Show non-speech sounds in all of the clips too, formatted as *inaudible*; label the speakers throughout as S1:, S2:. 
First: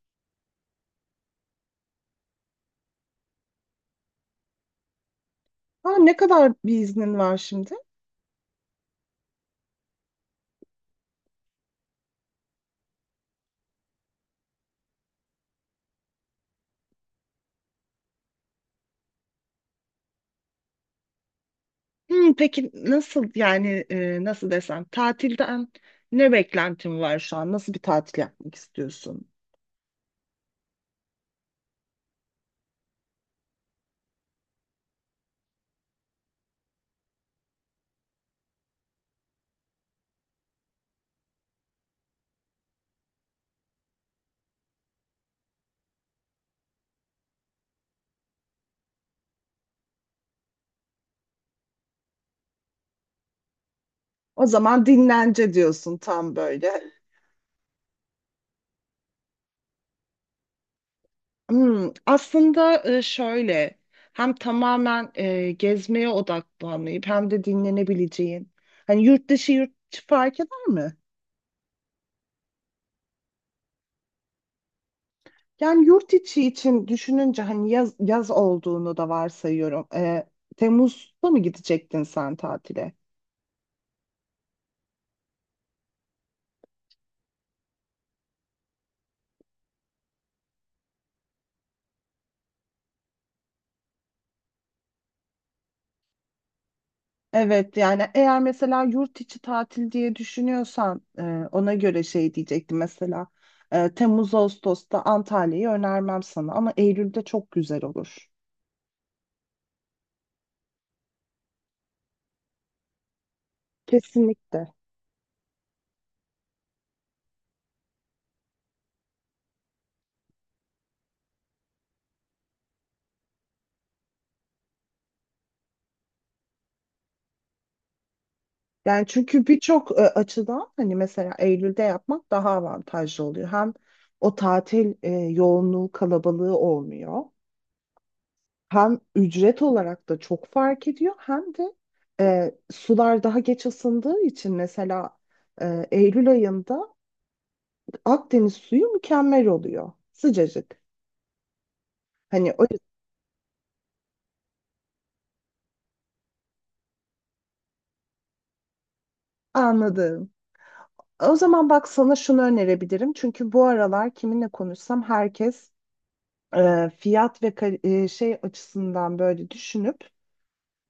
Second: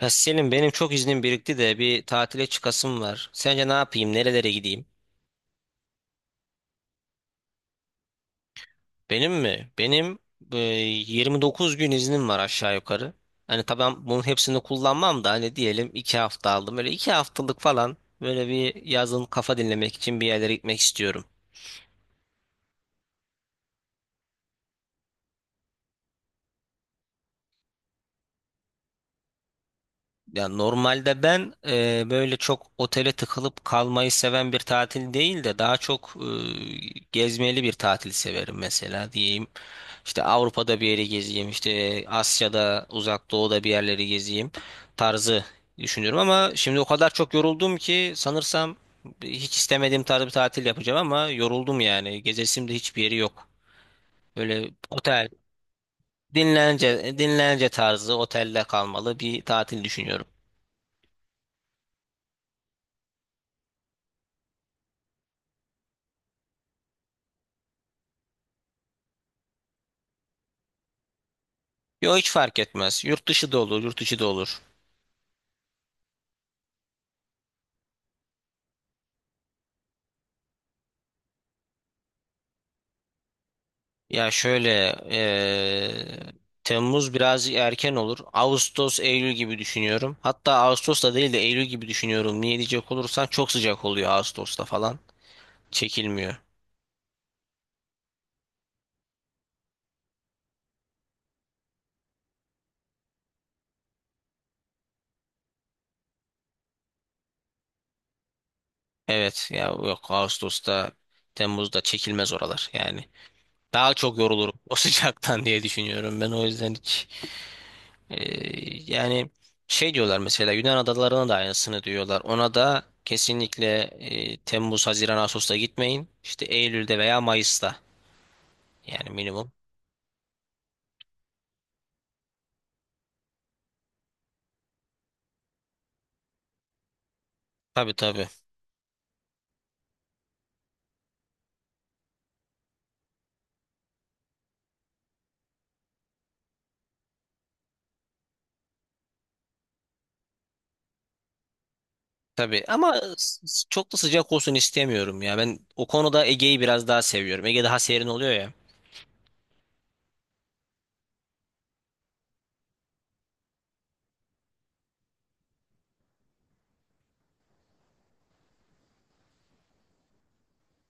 S1: Ya Selim, benim çok iznim birikti de bir tatile çıkasım var. Sence ne yapayım? Nerelere gideyim?
S2: Ha, ne kadar bir iznin var şimdi?
S1: Benim mi? Benim 29 gün iznim var aşağı yukarı. Hani tamam, bunun hepsini kullanmam da hani diyelim 2 hafta aldım. Böyle 2 haftalık falan, böyle bir yazın kafa dinlemek için bir yerlere gitmek istiyorum.
S2: Peki nasıl yani nasıl desem tatilden ne beklentin var şu an? Nasıl bir tatil yapmak istiyorsun?
S1: Ya normalde ben böyle çok otele tıkılıp kalmayı seven bir tatil değil de daha çok gezmeli bir tatil severim mesela diyeyim. İşte Avrupa'da bir yeri gezeyim, işte Asya'da, Uzak Doğu'da bir yerleri gezeyim tarzı düşünüyorum, ama şimdi o kadar çok yoruldum ki sanırsam hiç istemediğim tarz bir tatil yapacağım ama yoruldum yani. Gezesim de hiçbir yeri yok.
S2: O
S1: Böyle
S2: zaman
S1: otel,
S2: dinlence diyorsun tam böyle.
S1: dinlence tarzı otelde kalmalı bir tatil düşünüyorum.
S2: Aslında şöyle hem tamamen gezmeye odaklanmayıp hem de dinlenebileceğin hani yurt dışı yurt içi fark eder mi?
S1: Yo, hiç fark etmez. Yurt dışı da olur, yurt içi de olur.
S2: Yani yurt içi için düşününce hani yaz olduğunu da varsayıyorum. Temmuz'da mı gidecektin sen tatile?
S1: Ya şöyle Temmuz biraz erken olur. Ağustos, Eylül gibi düşünüyorum. Hatta Ağustos da değil de Eylül gibi düşünüyorum. Niye diyecek olursan, çok sıcak oluyor Ağustos'ta falan. Çekilmiyor.
S2: Evet yani eğer mesela yurt içi tatil diye düşünüyorsan ona göre şey diyecektim mesela Temmuz Ağustos'ta Antalya'yı önermem sana ama Eylül'de çok güzel olur.
S1: Evet ya, yok, Ağustos'ta, Temmuz'da çekilmez oralar yani. Daha çok yorulurum
S2: Kesinlikle.
S1: o *laughs* sıcaktan diye düşünüyorum, ben o yüzden hiç. Ee, yani şey diyorlar mesela, Yunan adalarına da aynısını diyorlar. Ona da kesinlikle Temmuz, Haziran, Ağustos'ta gitmeyin. İşte Eylül'de veya Mayıs'ta
S2: Yani
S1: yani
S2: çünkü
S1: minimum.
S2: birçok açıdan hani mesela Eylül'de yapmak daha avantajlı oluyor. Hem o tatil yoğunluğu kalabalığı olmuyor.
S1: Tabii tabii.
S2: Hem ücret olarak da çok fark ediyor hem de sular daha geç ısındığı için mesela Eylül ayında Akdeniz suyu mükemmel oluyor. Sıcacık. Hani o
S1: Tabii ama çok da sıcak olsun istemiyorum ya. Ben o konuda Ege'yi biraz daha seviyorum. Ege daha serin oluyor ya.
S2: anladım. O zaman bak sana şunu önerebilirim. Çünkü bu aralar kiminle konuşsam herkes fiyat ve şey açısından böyle düşünüp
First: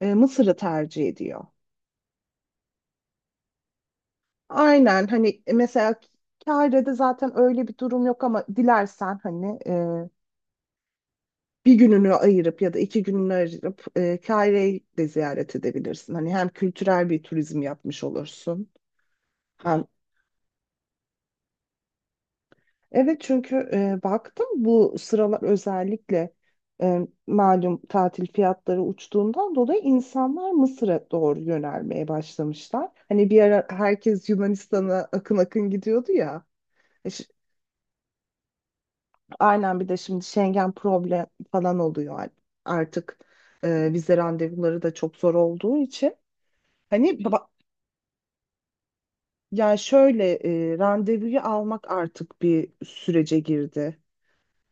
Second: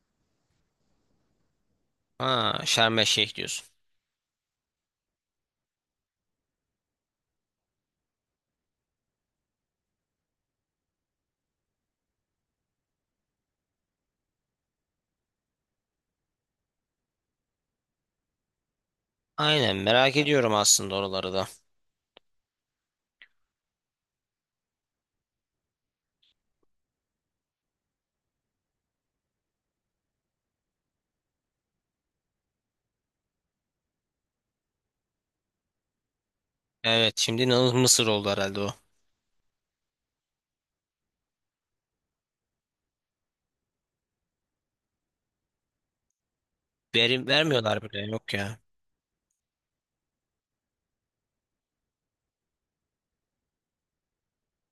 S2: Mısır'ı tercih ediyor.
S1: Ha, Şarm El Şeyh diyorsun.
S2: Aynen hani mesela Kahire'de zaten öyle bir durum yok ama dilersen hani bir gününü ayırıp ya da iki gününü ayırıp Kahire'yi de ziyaret edebilirsin. Hani hem kültürel bir turizm yapmış olursun,
S1: Aynen,
S2: hem,
S1: merak ediyorum aslında oraları da.
S2: evet, çünkü baktım bu sıralar özellikle e, malum tatil fiyatları uçtuğundan dolayı insanlar Mısır'a doğru yönelmeye başlamışlar. Hani bir ara herkes Yunanistan'a akın akın gidiyordu ya. E,
S1: Evet,
S2: ş-
S1: şimdi inanılmaz Mısır oldu herhalde o.
S2: Aynen bir de şimdi Schengen problem falan oluyor artık. Vize randevuları da çok zor olduğu için. Hani
S1: Verim
S2: ba-
S1: vermiyorlar bile, yok ya.
S2: Ya şöyle randevuyu almak artık bir sürece girdi.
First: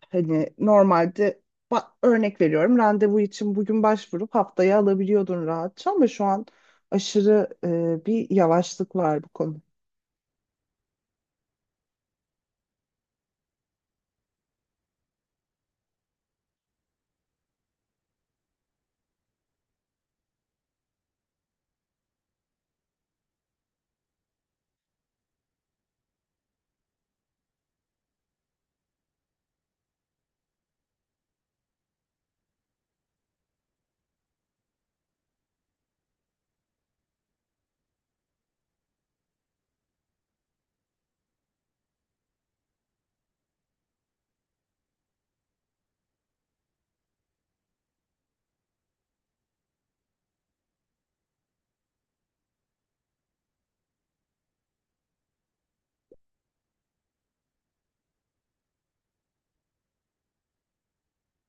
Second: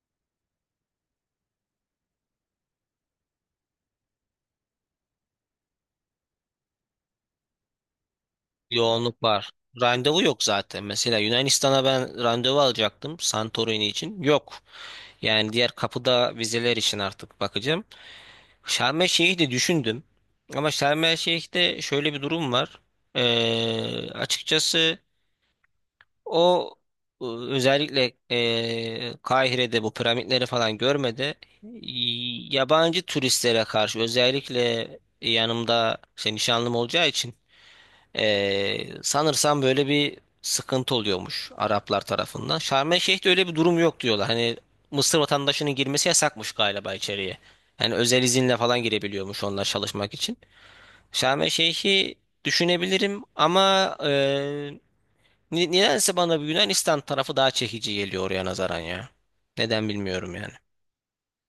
S2: Hani normalde örnek veriyorum randevu için bugün başvurup haftaya alabiliyordun rahatça ama şu an aşırı bir yavaşlık var
S1: Yoğunluk
S2: bu
S1: var.
S2: konu.
S1: Randevu yok zaten. Mesela Yunanistan'a ben randevu alacaktım Santorini için. Yok. Yani diğer kapıda vizeler için artık bakacağım. Şarm El Şeyh'i de düşündüm. Ama Şarm El Şeyh'te şöyle bir durum var. Açıkçası o özellikle Kahire'de bu piramitleri falan görmedi. Yabancı turistlere karşı, özellikle yanımda işte nişanlım olacağı için sanırsam böyle bir sıkıntı oluyormuş Araplar tarafından. Şarm El Şeyh'te öyle bir durum yok diyorlar. Hani Mısır vatandaşının girmesi yasakmış galiba içeriye. Yani özel izinle falan girebiliyormuş onlar, çalışmak için. Şarm El Şeyh'i düşünebilirim ama nedense bana bir Yunanistan tarafı daha çekici geliyor oraya nazaran ya. Neden bilmiyorum yani.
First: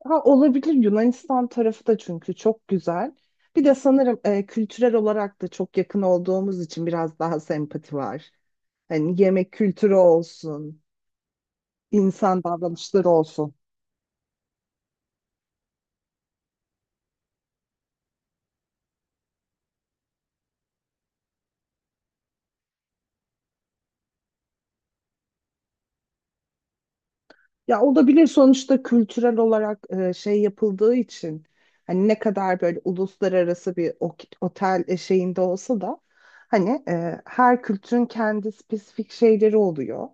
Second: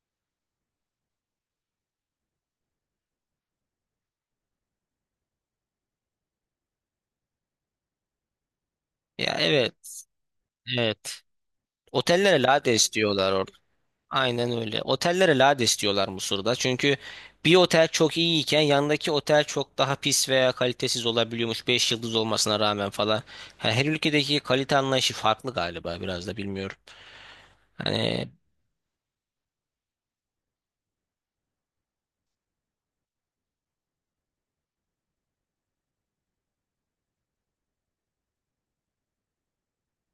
S2: Ha, olabilir Yunanistan tarafı da çünkü çok güzel. Bir de sanırım kültürel olarak da çok yakın olduğumuz için biraz daha sempati var. Hani
S1: Ya
S2: yemek kültürü
S1: evet,
S2: olsun,
S1: evet. Otellere
S2: insan
S1: lade
S2: davranışları
S1: istiyorlar.
S2: olsun.
S1: Aynen öyle. Otellere lades diyorlar Mısır'da. Çünkü bir otel çok iyiyken yanındaki otel çok daha pis veya kalitesiz olabiliyormuş. 5 yıldız olmasına rağmen falan. Ha, her ülkedeki kalite anlayışı farklı galiba biraz da, bilmiyorum.
S2: Ya olabilir
S1: Hani
S2: sonuçta kültürel olarak şey yapıldığı için hani ne kadar böyle uluslararası bir otel şeyinde olsa da hani her kültürün kendi spesifik şeyleri oluyor.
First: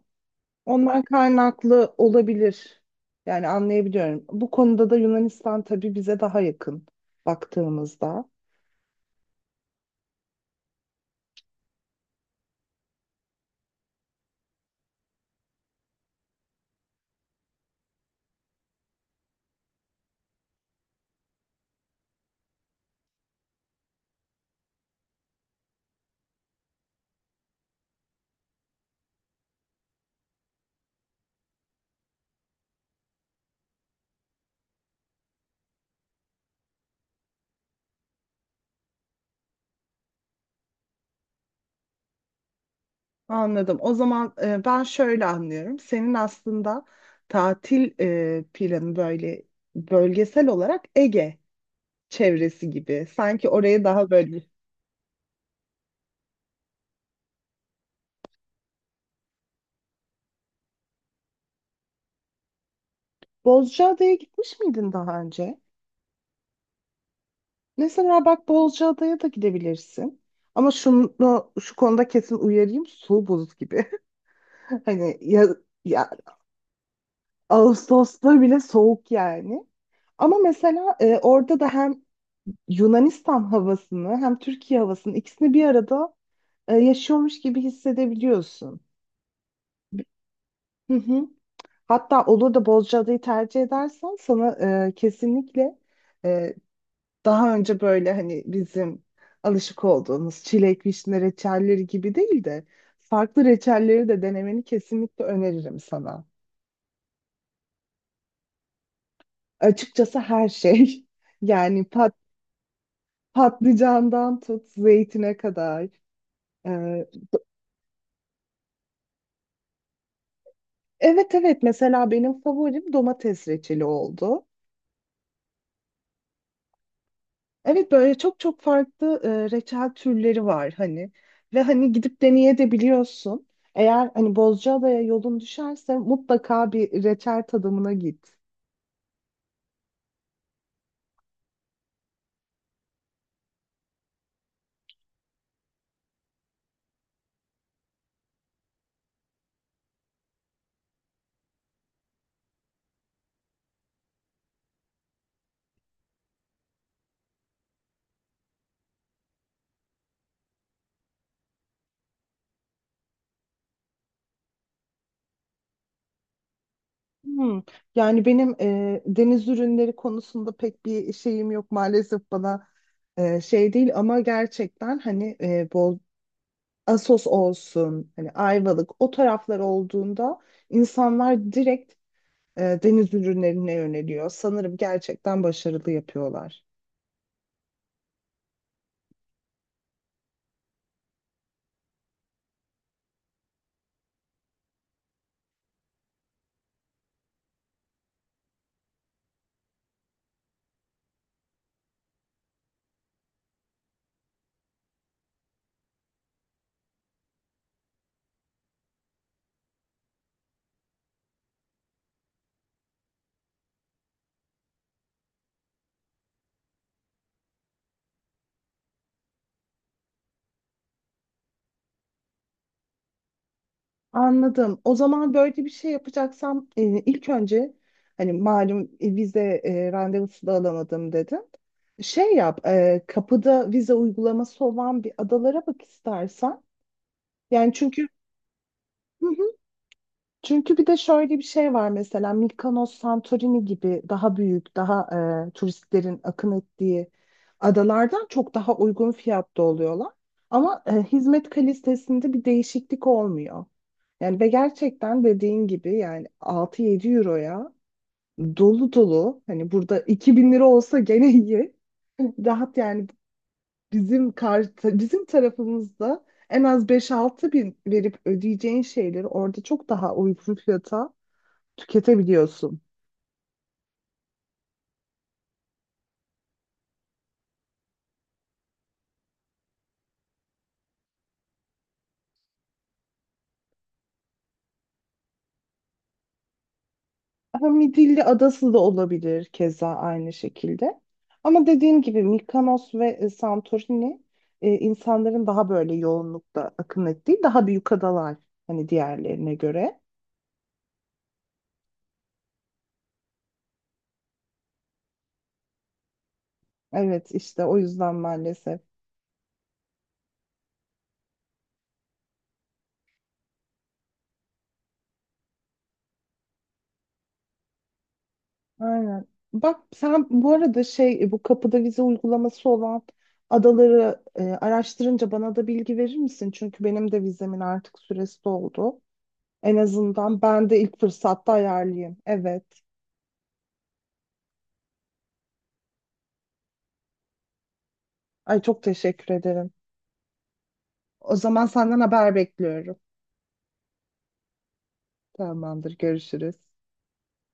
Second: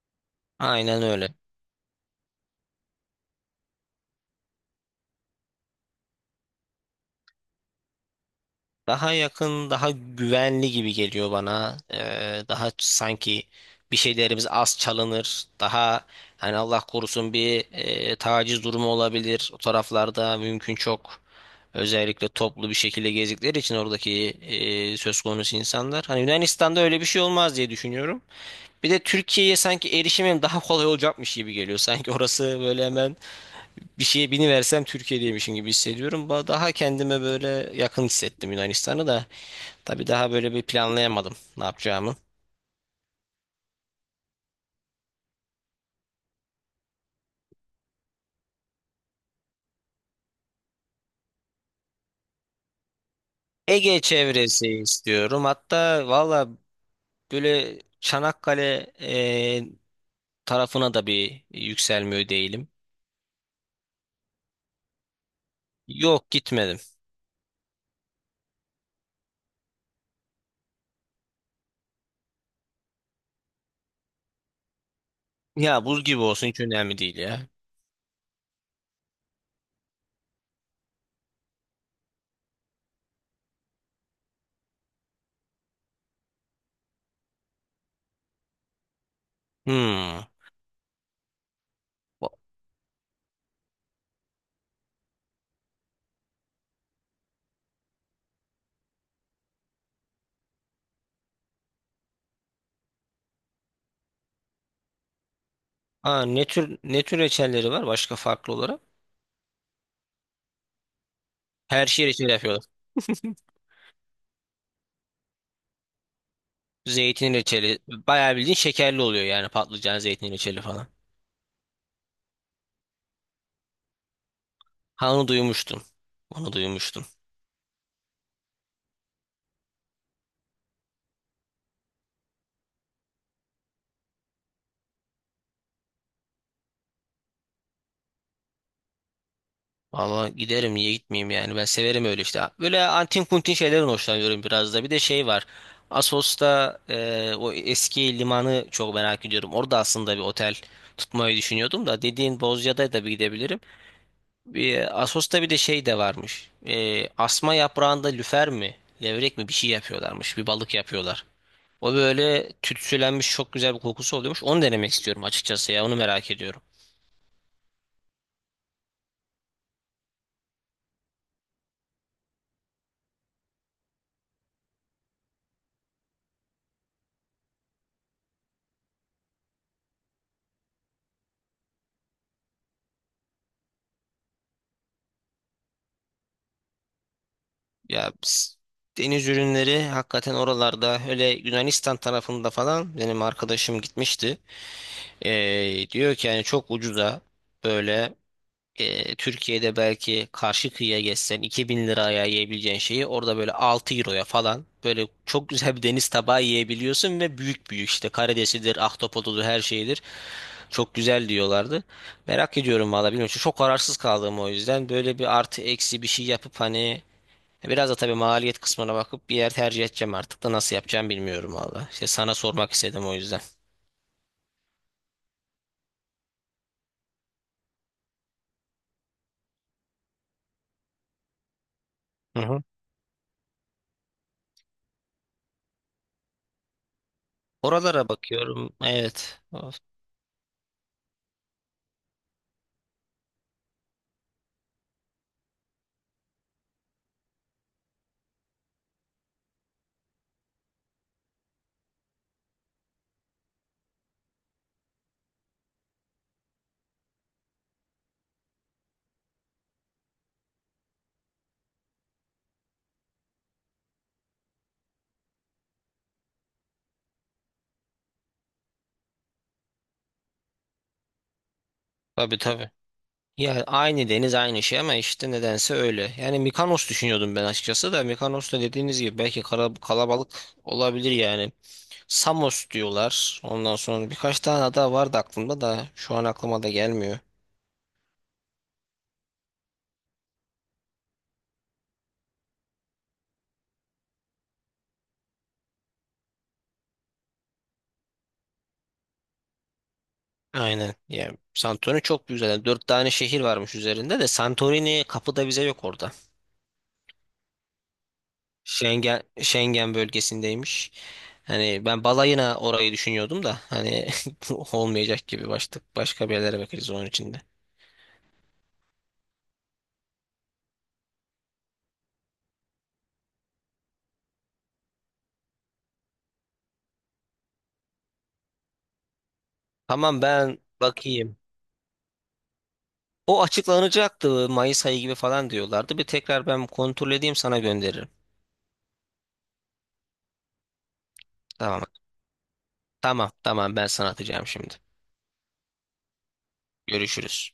S2: Ondan
S1: aynen öyle.
S2: kaynaklı olabilir. Yani anlayabiliyorum. Bu konuda da Yunanistan tabii bize daha yakın baktığımızda.
S1: Daha yakın, daha güvenli gibi geliyor bana. Daha sanki bir şeylerimiz az çalınır. Daha hani Allah korusun bir taciz durumu olabilir. O taraflarda mümkün çok. Özellikle toplu bir şekilde gezdikleri için oradaki söz konusu insanlar. Hani Yunanistan'da öyle bir şey olmaz diye düşünüyorum. Bir de Türkiye'ye sanki erişimim daha kolay olacakmış gibi geliyor. Sanki orası böyle hemen bir şeye biniversem Türkiye'deymişim gibi hissediyorum. Daha kendime böyle yakın hissettim Yunanistan'ı da. Tabii daha böyle bir planlayamadım ne yapacağımı.
S2: Anladım. O zaman ben şöyle anlıyorum. Senin aslında tatil planı böyle bölgesel olarak Ege çevresi gibi. Sanki oraya
S1: Ege
S2: daha böyle.
S1: çevresi istiyorum. Hatta valla böyle Çanakkale tarafına da bir yükselmiyor değilim.
S2: Bozcaada'ya gitmiş miydin daha önce?
S1: Yok, gitmedim.
S2: Mesela bak Bozcaada'ya da gidebilirsin. Ama şu konuda kesin uyarayım. Su buz gibi. *laughs* Hani ya,
S1: Ya buz
S2: ya
S1: gibi olsun, hiç önemli değil ya.
S2: Ağustos'ta bile soğuk yani. Ama mesela orada da hem Yunanistan havasını hem Türkiye havasını ikisini bir arada yaşıyormuş gibi hissedebiliyorsun.
S1: Hmm.
S2: Hı hı. Hatta olur da Bozcaada'yı tercih edersen sana kesinlikle e, daha önce böyle hani bizim alışık olduğumuz çilek, vişne reçelleri gibi değil de farklı reçelleri de denemeni kesinlikle öneririm sana.
S1: Ha, ne tür, ne tür reçelleri var başka farklı olarak?
S2: Açıkçası her şey *laughs* yani
S1: Her şey reçel yapıyorlar. *laughs*
S2: patlıcandan tut zeytine kadar. Ee,
S1: Zeytin reçeli. Bayağı bildiğin şekerli oluyor yani, patlıcan zeytin reçeli falan.
S2: evet evet mesela benim favorim domates reçeli oldu.
S1: Ha, onu duymuştum. Onu duymuştum.
S2: Evet böyle çok çok farklı reçel türleri var hani ve hani gidip deneyebiliyorsun. Eğer hani Bozcaada'ya yolun düşerse mutlaka bir reçel tadımına git.
S1: Valla giderim, niye gitmeyeyim yani, ben severim öyle işte. Böyle antin kuntin şeylerin hoşlanıyorum biraz da. Bir de şey var. Assos'ta o eski limanı çok merak ediyorum. Orada aslında bir otel tutmayı düşünüyordum da, dediğin Bozcaada da bir gidebilirim. Bir, Assos'ta bir de şey de varmış. Asma yaprağında lüfer mi, levrek mi bir şey yapıyorlarmış. Bir balık yapıyorlar. O böyle tütsülenmiş, çok güzel bir kokusu oluyormuş. Onu denemek istiyorum açıkçası, ya onu merak ediyorum.
S2: Hmm. Yani benim deniz ürünleri konusunda pek bir şeyim yok maalesef bana şey değil ama gerçekten hani bol Assos olsun hani Ayvalık o taraflar olduğunda insanlar direkt deniz ürünlerine yöneliyor. Sanırım gerçekten başarılı yapıyorlar.
S1: Ya biz- deniz ürünleri hakikaten oralarda öyle, Yunanistan tarafında falan, benim arkadaşım gitmişti. Diyor ki, yani çok ucuza böyle, Türkiye'de belki karşı kıyıya geçsen 2000 liraya yiyebileceğin şeyi orada böyle 6 euroya falan, böyle çok güzel bir deniz tabağı yiyebiliyorsun ve büyük büyük işte, karidesidir, ahtapotudur, her şeydir. Çok güzel diyorlardı. Merak ediyorum valla, bilmiyorum. Çok kararsız kaldım o yüzden. Böyle bir artı eksi bir şey yapıp hani, biraz da tabii maliyet kısmına bakıp bir yer tercih edeceğim artık da, nasıl yapacağım bilmiyorum valla. İşte sana sormak istedim o yüzden.
S2: Anladım. O zaman böyle bir şey yapacaksam ilk önce hani malum vize randevusu da alamadım dedim.
S1: Hı hı.
S2: Kapıda vize uygulaması olan bir adalara bak istersen. Yani çünkü
S1: Oralara bakıyorum. Evet.
S2: *laughs*
S1: Of.
S2: Çünkü bir de şöyle bir şey var mesela Mykonos, Santorini gibi daha büyük, daha turistlerin akın ettiği adalardan çok daha uygun fiyatta oluyorlar. Ama hizmet kalitesinde bir değişiklik olmuyor. Yani ve gerçekten dediğin gibi yani 6-7 euroya dolu dolu hani burada 2.000 lira olsa gene iyi. *laughs* Rahat yani bizim tarafımızda en az 5-6 bin verip ödeyeceğin şeyleri orada çok daha uygun fiyata
S1: Tabii tabii.
S2: tüketebiliyorsun.
S1: Ya aynı deniz, aynı şey ama işte nedense öyle. Yani Mikonos düşünüyordum ben açıkçası da, Mikonos da dediğiniz gibi belki kalabalık olabilir yani. Samos diyorlar. Ondan sonra birkaç tane ada vardı aklımda da şu an aklıma da gelmiyor.
S2: Ama Midilli Adası da olabilir keza aynı şekilde. Ama dediğim gibi Mikonos ve Santorini insanların daha böyle yoğunlukta akın ettiği daha büyük adalar hani diğerlerine göre.
S1: Aynen. Yani Santorini çok büyük zaten. Dört tane şehir varmış üzerinde de, Santorini kapıda vize yok orada.
S2: Evet işte o yüzden maalesef.
S1: Schengen bölgesindeymiş. Hani ben balayına orayı düşünüyordum da hani *laughs* olmayacak gibi, başlık başka bir yerlere bakarız onun içinde.
S2: Aynen. Bak sen bu arada bu kapıda vize uygulaması olan adaları araştırınca bana da bilgi verir misin? Çünkü benim de vizemin artık süresi doldu. En
S1: Tamam,
S2: azından
S1: ben
S2: ben de ilk
S1: bakayım.
S2: fırsatta ayarlayayım. Evet.
S1: O açıklanacaktı, Mayıs ayı gibi falan diyorlardı. Bir tekrar ben kontrol edeyim, sana gönderirim.
S2: Ay çok teşekkür ederim. O zaman
S1: Tamam.
S2: senden haber bekliyorum.
S1: Tamam, ben sana atacağım şimdi.
S2: Tamamdır, görüşürüz.
S1: Görüşürüz.